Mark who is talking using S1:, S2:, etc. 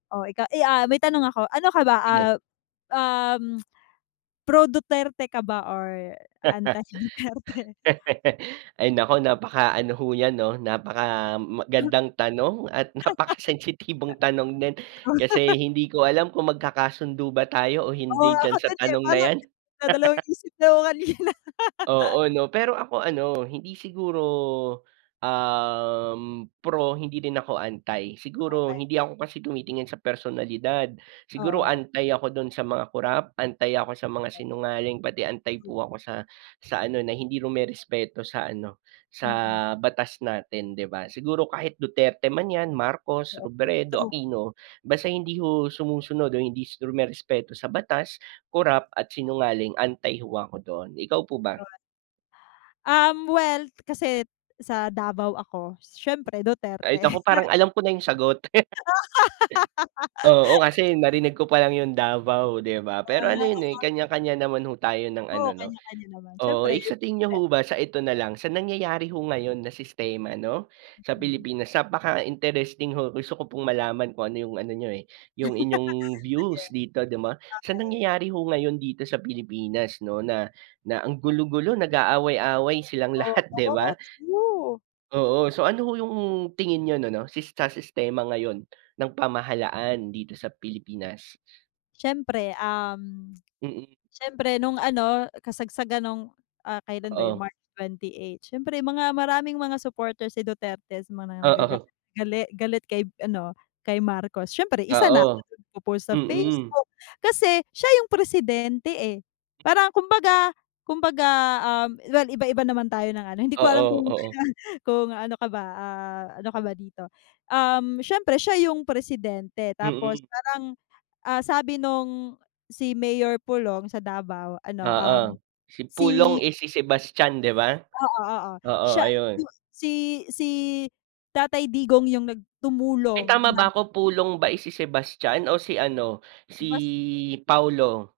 S1: O ikaw, eh ah, may tanong ako, Ano ka ba,
S2: Sige.
S1: ah, um, pro-Duterte ka ba or anti-Duterte?
S2: Ay naku! Napaka-ano ho yan 'no, napaka magandang tanong at napaka sensitibong tanong din, kasi hindi ko alam kung magkakasundo ba tayo o
S1: Oo,
S2: hindi
S1: nga
S2: diyan sa
S1: kasi di
S2: tanong
S1: ba
S2: na 'yan.
S1: nagdadalawang isip na ako kanina.
S2: Oo, 'no. Pero ako ano, hindi siguro, um, pro, hindi rin ako anti, siguro
S1: Okey.
S2: hindi ako kasi tumitingin sa personalidad. Siguro
S1: Oo.
S2: anti ako do'n sa mga corrupt, anti ako sa mga sinungaling, pati anti po ako sa sa ano na hindi rumerespeto sa ano, sa
S1: Mm.
S2: batas natin, 'di ba? Siguro, kahit Duterte man 'yan, Marcos,
S1: Oo.
S2: Robredo,
S1: True.
S2: Aquino, basta hindi ho sumusunod o hindi rumerespeto sa batas, corrupt, at sinungaling, anti ho, ako doon. Ikaw po ba?
S1: Yon. Um, well kasi sa Davao ako, siyempre
S2: Ay
S1: Duterte.
S2: naku, parang alam ko na yung sagot. Oo, kasi narinig ko pa lang yung Davao, 'di ba? Pero ano yon, eh
S1: Ah.
S2: kanya-kanya naman ho tayo ng
S1: Oo,
S2: ano, 'no.
S1: kanya-kanya naman,
S2: Oo,
S1: siyempre.
S2: eh, sa tingin niyo
S1: [unintelligible]
S2: ho ba so ito na lang, sa nangyayari ho ngayon na sistema 'no, sa
S1: Mm.
S2: Pilipinas napaka interesting ho, gusto ko pong malaman kung ano yung ano niyo eh, yung inyong
S1: Sige.
S2: views dito, 'di ba, sa
S1: Okey.
S2: nangyayari ho, ngayon dito sa Pilipinas 'no na, na ang gulo-gulo nag-aaway-away silang lahat, 'di ba?
S1: Oo. True.
S2: Oo. So, ano ho yung tingin niyo no no sista sistema ngayon ng pamahalaan dito sa Pilipinas?
S1: Siyempre um,
S2: Mm.
S1: siyempre nung ano kasagsagan nung ah, kailan ba yon?
S2: Oo.
S1: March 28 siyempre, mga maraming mga supporters si Duterte mga nagaga
S2: Oo.
S1: gali galit kay ano kay Marcos, siyempre isa na ako
S2: Oo.
S1: do'n sa nag po-post sa
S2: Mm.
S1: Facebook. Kasi siya yung presidente eh, parang 'kumbaga 'kumbaga um, well, iba-iba naman tayo ng ano, hindi ko alam
S2: Oo.
S1: kung,
S2: Oo.
S1: kung ano ka ba, ah, ano ka ba dito? Uhm, siyempre siya yung presidente tapos
S2: Mm.
S1: parang, ah sabi nung si Mayor Pulong sa Davao ano, um,
S2: Oo, si
S1: si
S2: Pulong eh, si Sebastian, 'di ba?
S1: Oo, oo.
S2: Oo,
S1: Siya
S2: ayun.
S1: yung si-si tatay Digong yung nag
S2: Ay,
S1: tumulong
S2: tama
S1: na
S2: ba 'ko? Pulong ba eh, si Sebastian o si ano, si
S1: Baste.
S2: Paulo?